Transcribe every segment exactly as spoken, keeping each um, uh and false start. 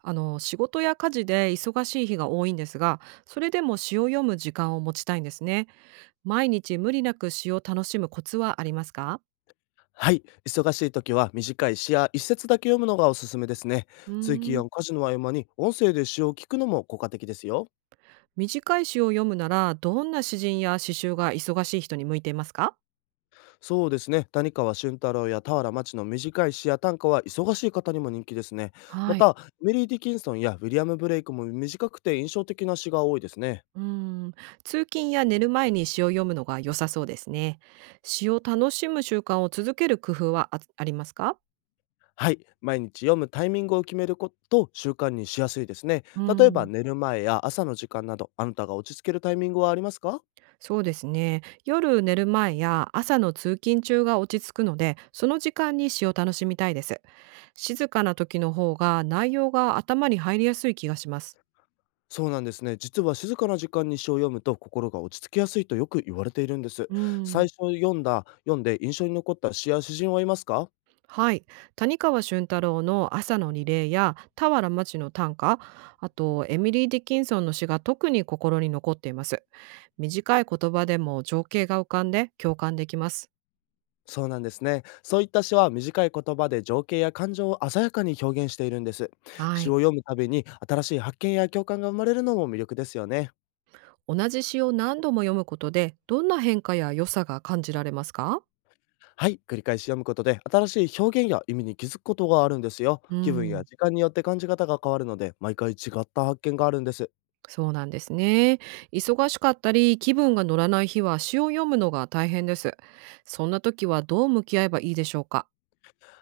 あの仕事や家事で忙しい日が多いんですが、それでも詩を読む時間を持ちたいんですね。毎日無理なく詩を楽しむコツはありますか？はい、忙しい時は短い詩や一節だけ読むのがおすすめですね。うー通勤やん。家事の合間に音声で詩を聞くのも効果的ですよ。短い詩を読むなら、どんな詩人や詩集が忙しい人に向いていますか？そうですね、谷川俊太郎や俵町の短い詩や短歌は忙しい方にも人気ですね。まはい。た、メリー・ディキンソンやウィリアム・ブレイクも短くて印象的な詩が多いですね。うーん。通勤や寝る前に詩を読むのが良さそうですね。詩を楽しむ習慣を続ける工夫はあありますか？はい、毎日読むタイミングを決めることを習慣にしやすいですね。う例えばん。寝る前や朝の時間など、あなたが落ち着けるタイミングはありますか？そうですね。夜寝る前や朝の通勤中が落ち着くので、その時間に詩を楽しみたいです。静かな時の方が内容が頭に入りやすい気がします。そうなんですね。実は静かな時間に詩を読むと心が落ち着きやすいとよく言われているんです。うん。最初読んだ、読んで印象に残った詩や詩人はいますか？はい。谷川俊太郎の朝のリレーや俵町の短歌、あとエミリー・ディキンソンの詩が特に心に残っています。短い言葉でも情景が浮かんで共感できます。そうなんですね。そういった詩は短い言葉で情景や感情を鮮やかに表現しているんです。は詩をい。読むたびに新しい発見や共感が生まれるのも魅力ですよね。同じ詩を何度も読むことで、どんな変化や良さが感じられますか？はい、繰り返し読むことで新しい表現や意味に気づくことがあるんですよ。う気分やん、時間によって感じ方が変わるので、毎回違った発見があるんです。そうなんですね。忙しかったり、気分が乗らない日は詩を読むのが大変です。そんな時はどう向き合えばいいでしょうか？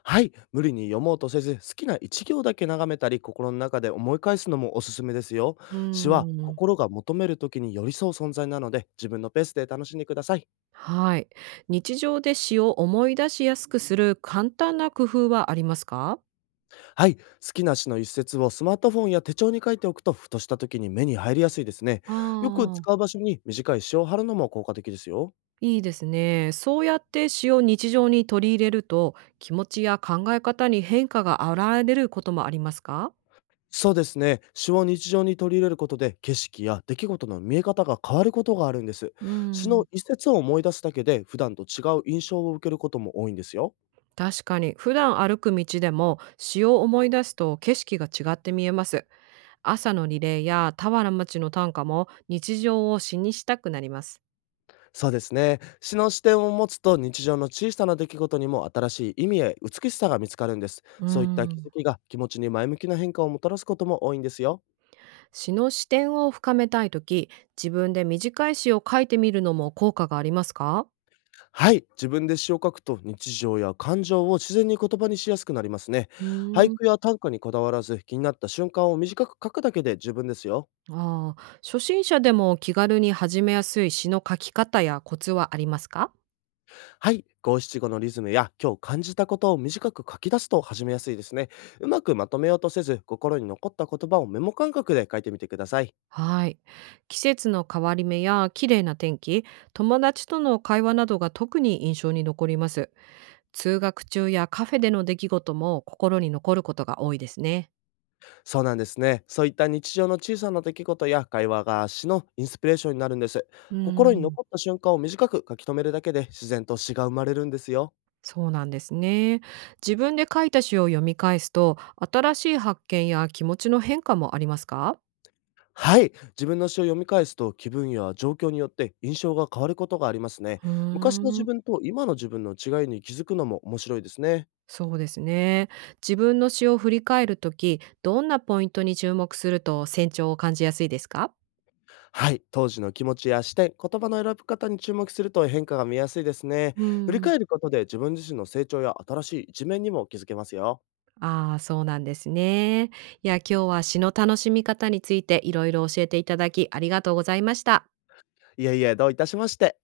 はい、無理に読もうとせず、好きな一行だけ眺めたり、心の中で思い返すのもおすすめですよ。う詩はん、心が求める時に寄り添う存在なので、自分のペースで楽しんでください。はい。日常で詩を思い出しやすくする簡単な工夫はありますか？はい、好きな詩の一節をスマートフォンや手帳に書いておくと、ふとした時に目に入りやすいですね。あよくあ、使う場所に短い詩を貼るのも効果的ですよ。いいですね。そうやって詩を日常に取り入れると、気持ちや考え方に変化が現れることもありますか？そうですね。詩を日常に取り入れることで、景色や出来事の見え方が変わることがあるんです。う詩のん。一節を思い出すだけで、普段と違う印象を受けることも多いんですよ。確かに普段歩く道でも詩を思い出すと景色が違って見えます。朝のリレーや田原町の短歌も日常を詩にしたくなります。そうですね。詩の視点を持つと日常の小さな出来事にも新しい意味や美しさが見つかるんです。うーそういった気ん。づきが気持ちに前向きな変化をもたらすことも多いんですよ。詩の視点を深めたいとき、自分で短い詩を書いてみるのも効果がありますか？はい。自分で詩を書くと日常や感情を自然に言葉にしやすくなりますね。う俳ーん。句や短歌にこだわらず気になった瞬間を短く書くだけで十分ですよ。ああ、初心者でも気軽に始めやすい詩の書き方やコツはありますか？はい。ごしちごのリズムや今日感じたことを短く書き出すと始めやすいですね。うまくまとめようとせず心に残った言葉をメモ感覚で書いてみてください。はい。季節の変わり目や綺麗な天気、友達との会話などが特に印象に残ります。通学中やカフェでの出来事も心に残ることが多いですね。そうなんですね。そういった日常の小さな出来事や会話が詩のインスピレーションになるんです。うー心にん。残った瞬間を短く書き留めるだけで自然と詩が生まれるんですよ。そうなんですね。自分で書いた詩を読み返すと、新しい発見や気持ちの変化もありますか？はい。自分の詩を読み返すと気分や状況によって印象が変わることがありますね。う昔のー自ん。分と今の自分の違いに気づくのも面白いですね。そうですね。自分の詩を振り返るとき、どんなポイントに注目すると成長を感じやすいですか？はい。当時の気持ちや視点、言葉の選び方に注目すると変化が見やすいですね。う振りーん。返ることで自分自身の成長や新しい一面にも気づけますよ。ああ、そうなんですね。いや、今日は詩の楽しみ方についていろいろ教えていただきありがとうございました。いえいえ、どういたしまして。